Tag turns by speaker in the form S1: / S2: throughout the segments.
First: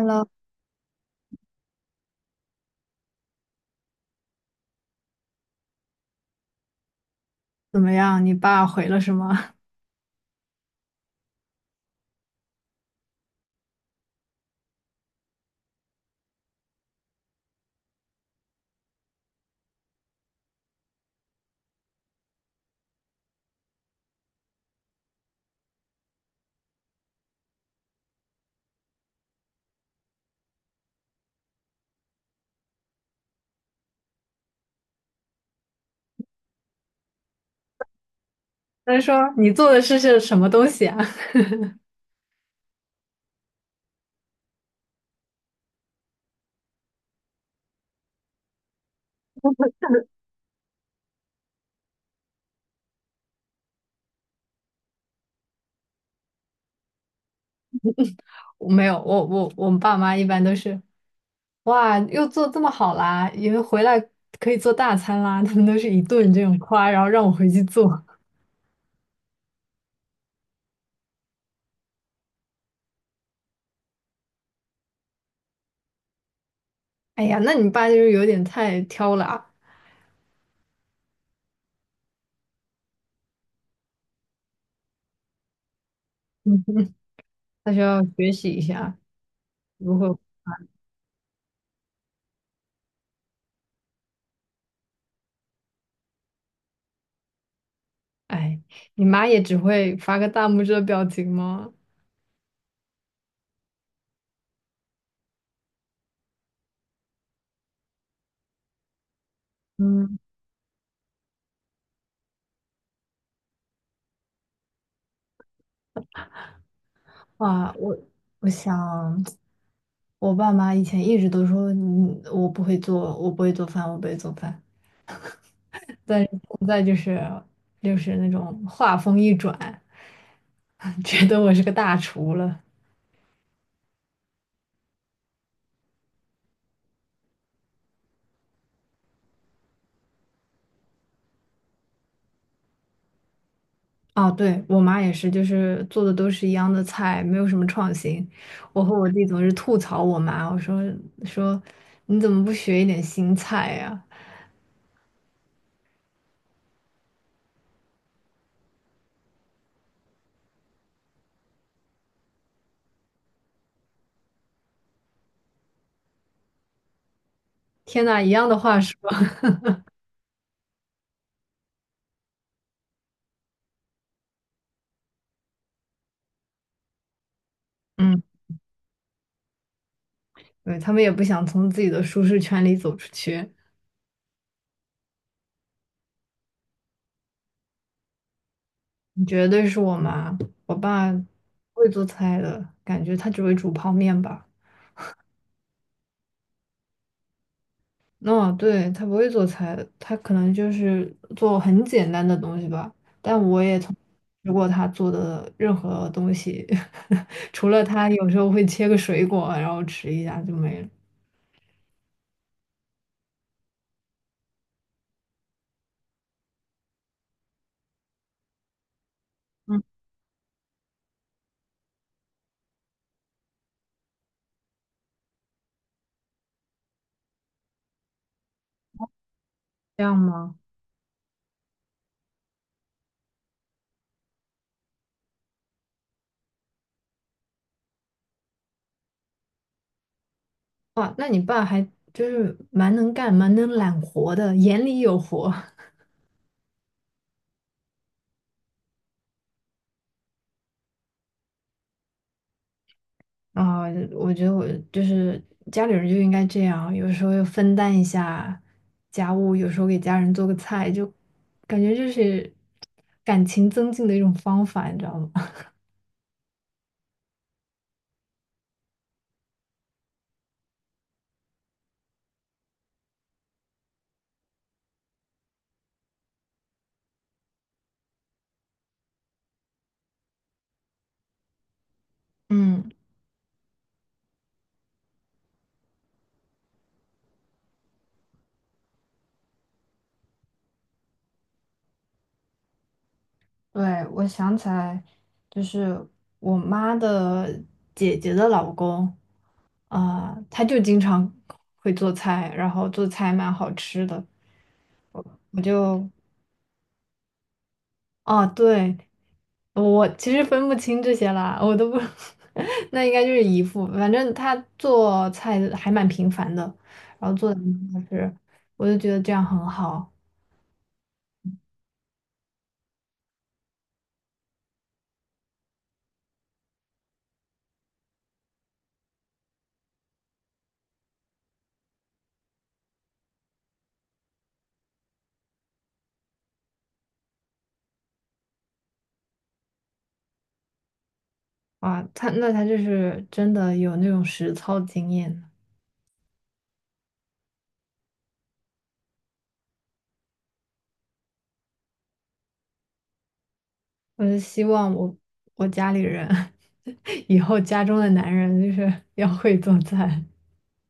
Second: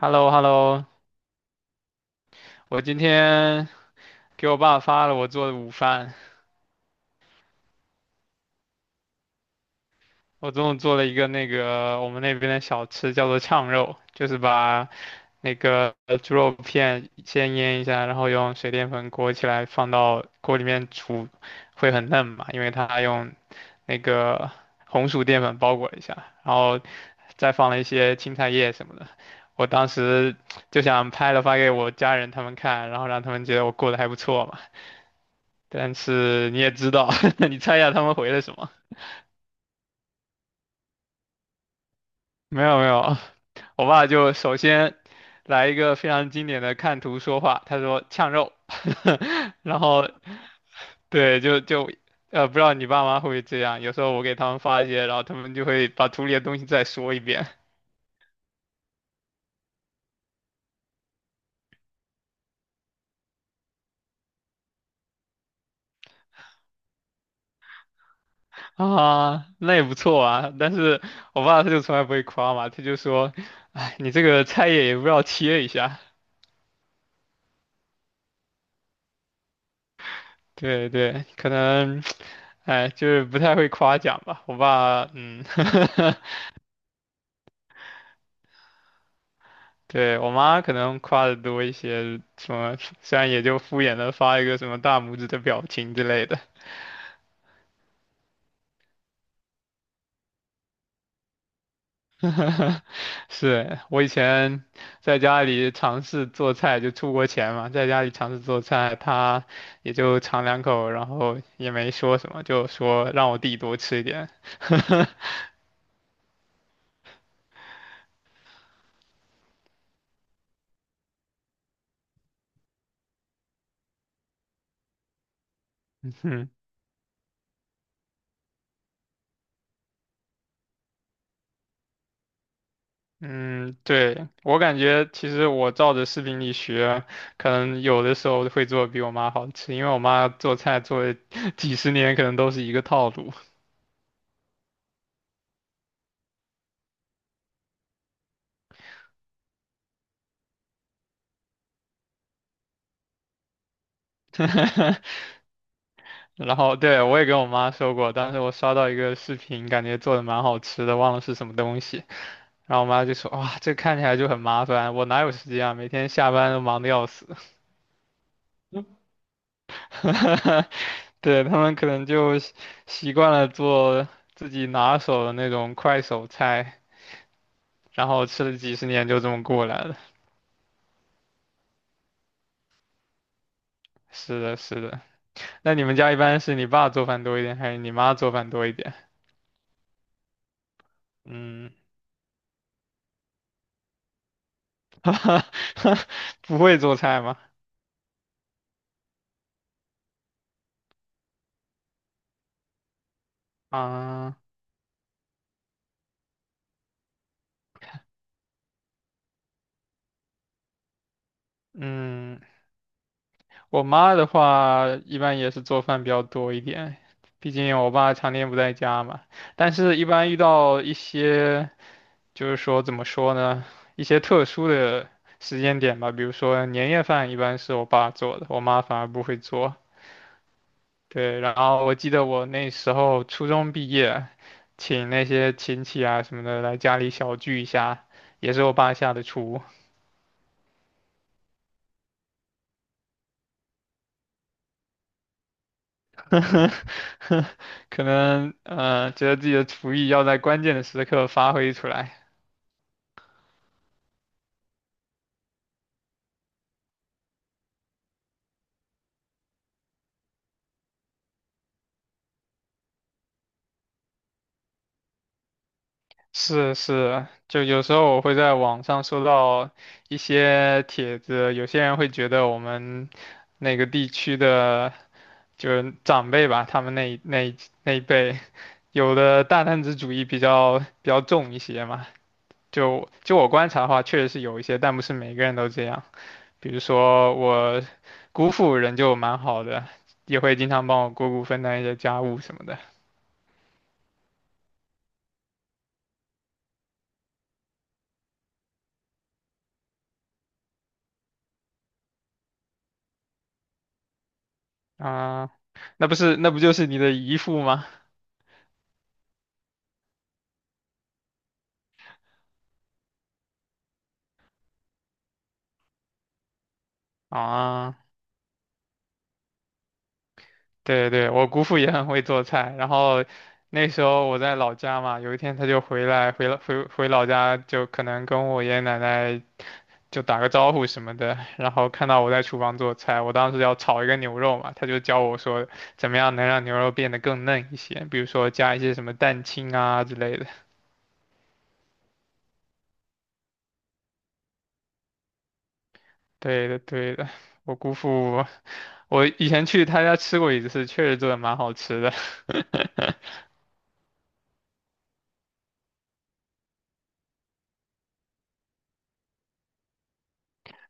S1: h e l l o h e l l o 我今天给我爸发了我做的午饭。
S2: 怎么样？你爸回了什么？
S1: 我中午做了一个那个我们那边的小吃，叫做炝肉，就是把那个猪肉片先腌一下，然后用水淀粉裹起来，放到锅里面煮，会很嫩嘛，因为它用那个红薯淀粉包裹一下，然后再放了一些青菜叶什么的。我当时就想拍了发给我家人他们看，然后让他们觉得我过得还不错嘛。但是你也知道，你猜一下他们回了什么？
S2: 他说你做的事是什么东西啊？
S1: 没有没有，我爸就首先来一个非常经典的看图说话，他说呛肉，然后对，就不知道你爸妈会不会这样？有时候我给他们发一些，然后他们就会把图里的东西再说一遍
S2: 我没有，我我们爸妈一般都是，哇，又做这么好啦，因为回来可以做大餐啦，他们都是一顿这种夸，然后让我回去做。
S1: 啊，那也不错啊。但是我爸他就从来不会夸嘛，他就说，哎，你这个菜叶也不知道切一下。
S2: 哎呀，那你爸就是有点太挑了啊。
S1: 对对，可能，哎，就是不太会夸奖吧。我爸，嗯，
S2: 嗯，他需要学习一下如何。
S1: 对，我妈可能夸的多一些，什么，虽然也就敷衍的发一个什么大拇指的表情之类的。
S2: 哎，你妈也只会发个大拇指的表情吗？
S1: 是我以前在家里尝试做菜，就出国前嘛，在家里尝试做菜，他也
S2: 嗯，
S1: 就尝两口，然后也没说什么，就说让我弟多吃一点。
S2: 哇，我想。我爸妈以前一直都说，嗯，我不会做，我不会做饭，我不会做饭。但是
S1: 嗯
S2: 现在就是，就是那种话锋一转，觉得我是个大厨了。
S1: 嗯，对，我感觉其实我照着视频里学，可能有的时候会做得比我妈好吃，因为我妈做菜做了 几十年，可能都是一个套路。
S2: 啊，对，我妈也是，就是做的都是一样的菜，没有什么创新。我和我弟总是吐槽我妈，我说，说你怎么不学一点新菜呀、
S1: 然后对，我也跟我妈说过，当时我刷到一个视频，感觉做的蛮好吃的，忘了是什么东西，然后我妈就说：“哇，这看起来就很麻烦，我哪有时间啊？每天下班都忙得要死。”
S2: 天呐，一样的话说，
S1: 对，他们可能就习惯了做自己拿手的那种快手菜。然
S2: 嗯，
S1: 后吃了几十年就这么过来了。
S2: 对，他们也不想从自己的舒适圈里走出去。
S1: 是的，是的。那你们家一般是你爸做饭多一点，还是你妈做饭多一点？
S2: 你绝对是我妈，我爸不
S1: 嗯，
S2: 会做菜的，感觉他只会煮泡面吧。
S1: 不会做菜吗？
S2: 哦，对，他不会做菜，他可能就是做很简单的东西吧。但我也从
S1: 啊，
S2: 吃过他做的任何东西，除了他有时候会切个水果，然后吃一下就没了。
S1: 嗯，我妈的话一般也是做饭比较多一点，毕竟我爸常年不在家嘛。但
S2: 嗯，
S1: 是，一般遇到一些就是说怎么说呢，一些特殊的时间点吧，比如说年夜饭一般是我爸做的，我妈反而不会做。
S2: 这样吗？
S1: 对，然后我记得我那时候初中毕业，请那些亲戚啊什么的来家里小聚一下，也是我爸下的厨。
S2: 哇，那你爸还就是蛮能干、蛮能揽活的，眼里有活。
S1: 可能觉得自己的厨艺要在关键的时刻发挥出来。
S2: 啊，我觉得我就是家里人就应该这样，有时候要分担一下家务，有时候给家人做个菜，就感觉就是感情增进的一种方法，你知道吗？
S1: 是是，就有时候我会在网上收到一些帖子，有些人会觉得我们那个地区的就是长辈吧，他们那一辈，有的大男子主义比较重一些嘛。
S2: 嗯，
S1: 就我观察的话，确实是有一些，但不是每个人都这样。比如说我姑父人就蛮好的，也会经常帮我姑姑分担一些家务什么的。
S2: 对，我想起来，就是我妈的姐姐的老公啊，他就经常会做菜，然后做菜蛮好吃的，
S1: 啊、
S2: 我
S1: 那
S2: 就
S1: 不是那不就是你的姨父吗？
S2: 啊，对。我其实分不清这些啦，我都不，那应该就是姨父。反正他做菜还蛮频繁的，然后做的
S1: 啊。
S2: 就是，我就觉得这样很好
S1: 对对，我姑父也很会做菜，然后那时候我在老家嘛，有一天他就回来，回了回回老家，就可能跟我爷爷奶奶就打个招呼什么的，然后看到我在厨房做菜，我当时要炒一个牛肉嘛，他就教我说怎么样能让牛肉变得更嫩一些，比如说加一些什么蛋清啊之类的。
S2: 啊。他那他就是真的有那种实操经验。
S1: 对的对的，我姑父，我以前去他家吃过一次，确实做的蛮好吃的。
S2: 我就希望我我家里人 以后家中的男人就是要会做菜。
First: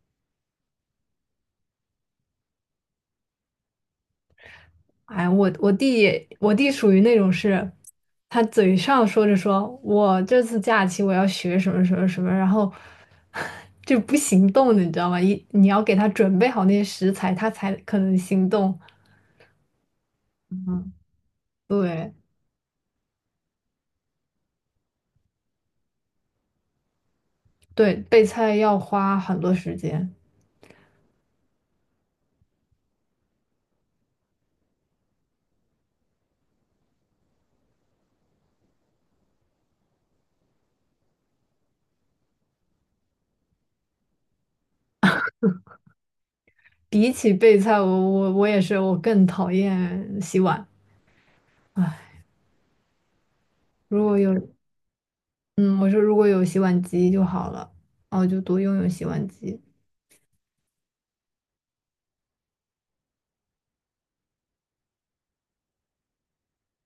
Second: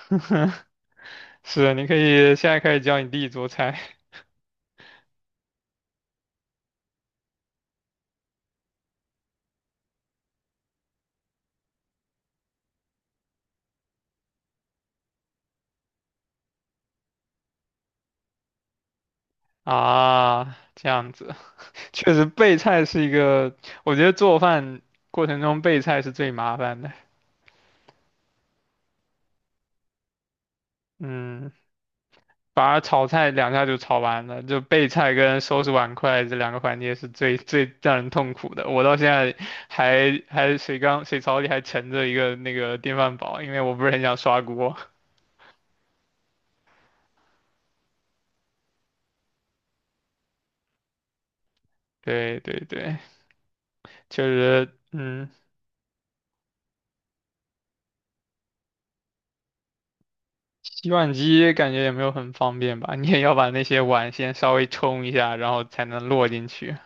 S1: 是，你可以现在开始教你弟做菜。
S2: 哎，我弟也，我弟属于那种是，他嘴上说着说我这次假期我要学什么什么什么，然后 就不行动的，你知道吗？一你要给他准备好那些食材，他才可能行动。
S1: 啊，这
S2: 嗯，
S1: 样子，
S2: 对
S1: 确实备菜是一个，我觉得做饭过程中备菜是最麻烦的。
S2: 对，备菜要花很多时间。
S1: 嗯，反而炒菜两下就炒完了，就备菜跟收拾碗筷这两个环节是最最让人痛苦的。我到现在还水槽里还盛着一个那个电饭煲，因为我不是很想刷锅。
S2: 比起备菜，我也是，我更讨厌洗碗。唉，
S1: 对对对，
S2: 如果
S1: 确
S2: 有，
S1: 实，嗯，
S2: 嗯，我说如果有洗碗机就好了，然后就多用用洗碗机，
S1: 洗碗机感觉也没有很方便吧，你也要把那些碗先稍微冲一下，然后才能落进去。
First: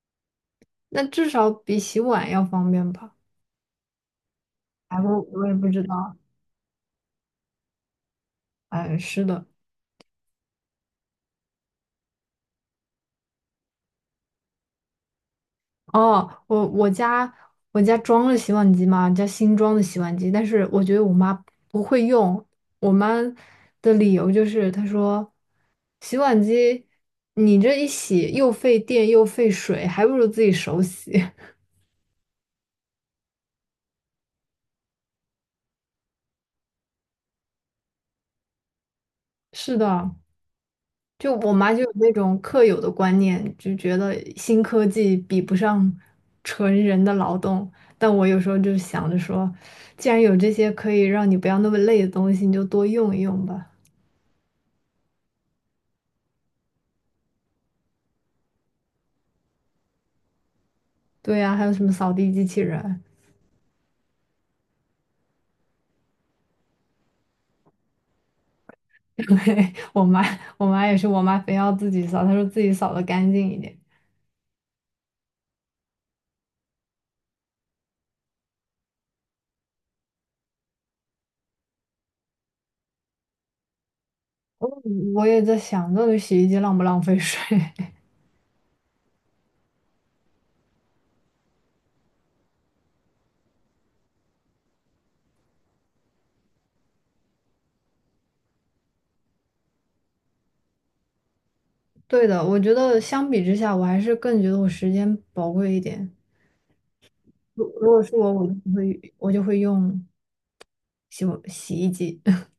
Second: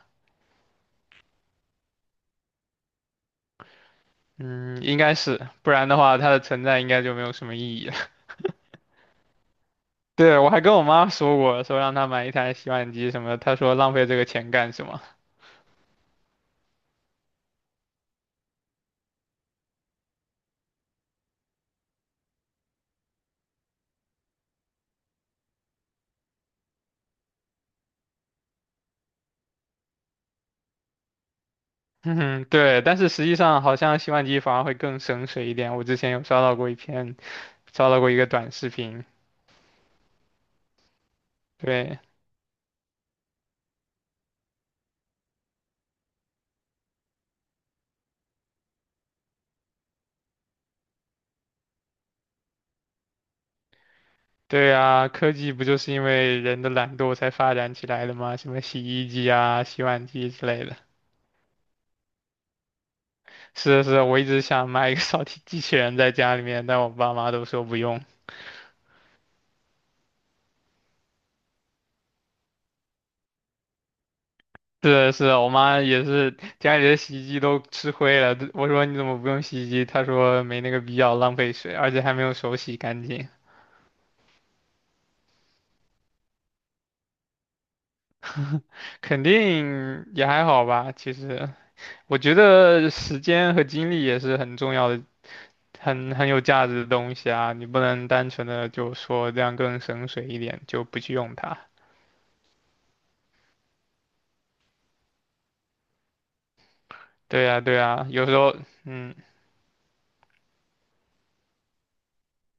S2: 那至少比洗碗要方便吧。
S1: 嗯，应
S2: 哎，
S1: 该
S2: 我
S1: 是，
S2: 也不
S1: 不
S2: 知
S1: 然的
S2: 道。
S1: 话，它的存在应该就没有什么意义了。
S2: 哎，是的。
S1: 对，我还跟我妈说过，说让她买一台洗碗机什么的她说浪费这个钱干什么？
S2: 哦，我家我家装了洗碗机嘛，家新装的洗碗机，但是我觉得我妈不会用。我妈的理由就是她说，洗碗机你这一洗又费电又费水，还不如自己手洗。
S1: 嗯，对，但是实际上好像洗碗机反而会更省水一点。我之前有刷到过一篇，刷到过一个短视频。
S2: 是的，就我妈就有
S1: 对，
S2: 那种刻有的观念，就觉得新科技比不上纯人的劳动。但我有时候就想着说，既然有这些可以让你不要那么累的东西，你就多用一用吧。
S1: 对啊，科技不就是因为人的懒惰才发展起来的吗？什么洗衣机啊、洗碗机之类的。
S2: 对呀、还有什么扫地机器人？
S1: 是的是的，我一直想买一个扫地机器人在家里面，但我爸妈都说不用。
S2: 对，我妈，我妈也是，我妈非要自己扫，她说自己扫的干净一点。
S1: 是的是的我妈也是，家里的洗衣机都吃灰了。我说你怎么不用洗衣机？她说没那个必要，浪费水，而且还没有手洗干净。
S2: 我我也在想，到底洗衣机浪不浪费水？
S1: 肯定也还好吧，其实我觉得时间和精力也是很重要的，很有价值的东西啊。你不能单纯的就说这样更省水一点，就不去用它。
S2: 对的，我觉得相比之下，我还是更觉得我时间宝贵一点。
S1: 对呀，
S2: 如
S1: 对
S2: 如果
S1: 呀，
S2: 是
S1: 有
S2: 我，
S1: 时
S2: 我
S1: 候，
S2: 就会
S1: 嗯，
S2: 我就会用。洗衣机。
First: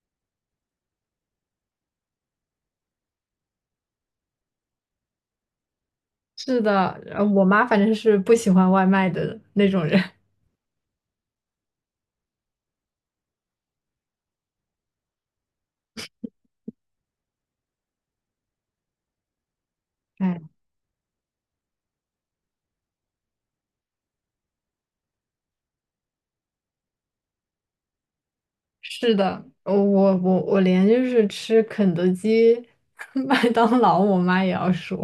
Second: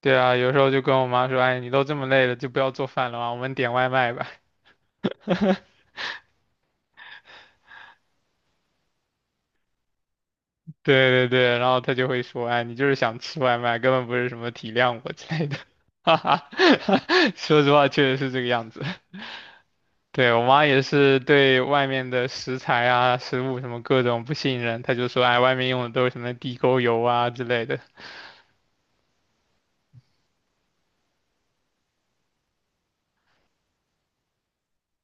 S1: 对啊，有时候就跟我妈说，哎，你都这么累了，就不要做饭了嘛，我们点外卖吧。
S2: 是的，我妈反正是不喜欢外卖的那种人。
S1: 对对对，然后他就会说，哎，你就是想吃外卖，根本不是什么体谅我之类的，哈哈，说实话确实是这个样子。对，
S2: 哎，
S1: 我妈也是对外面的食材啊、食物什么各种不信任，她就说，哎，外面用的都是什么地沟油啊之类的。
S2: 是的，我连就是吃肯德基、麦当劳，我妈也要说。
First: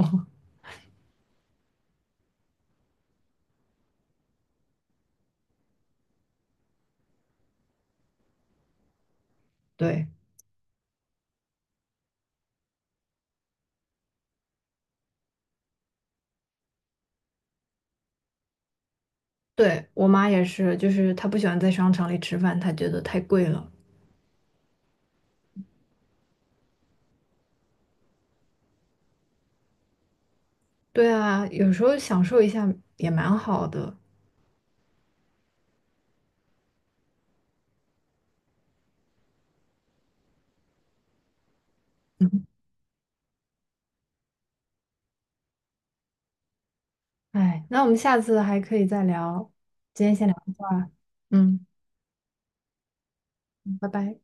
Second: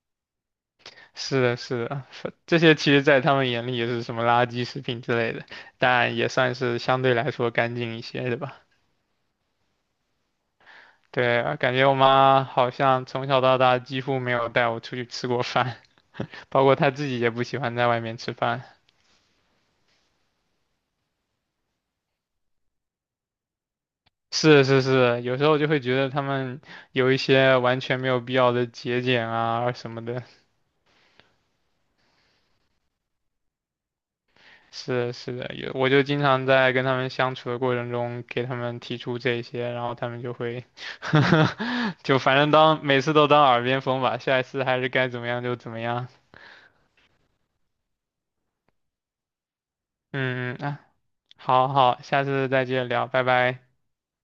S1: 是的，是的，这些其实在他们眼里也是什么垃圾食品之类的，但也算是相对来说干净一些的吧。
S2: 对，
S1: 对，感觉我妈好像从小到大几乎没有带我出去吃过饭。包括他自己也不喜欢在外面吃饭。
S2: 对，我妈也是，就是她不喜欢在商场里吃饭，她觉得太贵了。
S1: 是是是，有时候就会觉得他们有一些完全没有必要的节俭啊什么的。
S2: 对啊，有时候享受一下也蛮好的。
S1: 是是的，我就经常在跟他们相处的过程中给他们提出这些，然后他们就会 就反正当每次都当耳边风吧，下一次还是该怎么样就怎么样。
S2: 哎，那我们下次还可以再聊，今天先聊到
S1: 嗯
S2: 这
S1: 嗯啊，
S2: 儿。嗯，
S1: 好好，下次再接着聊，拜拜。
S2: 拜拜。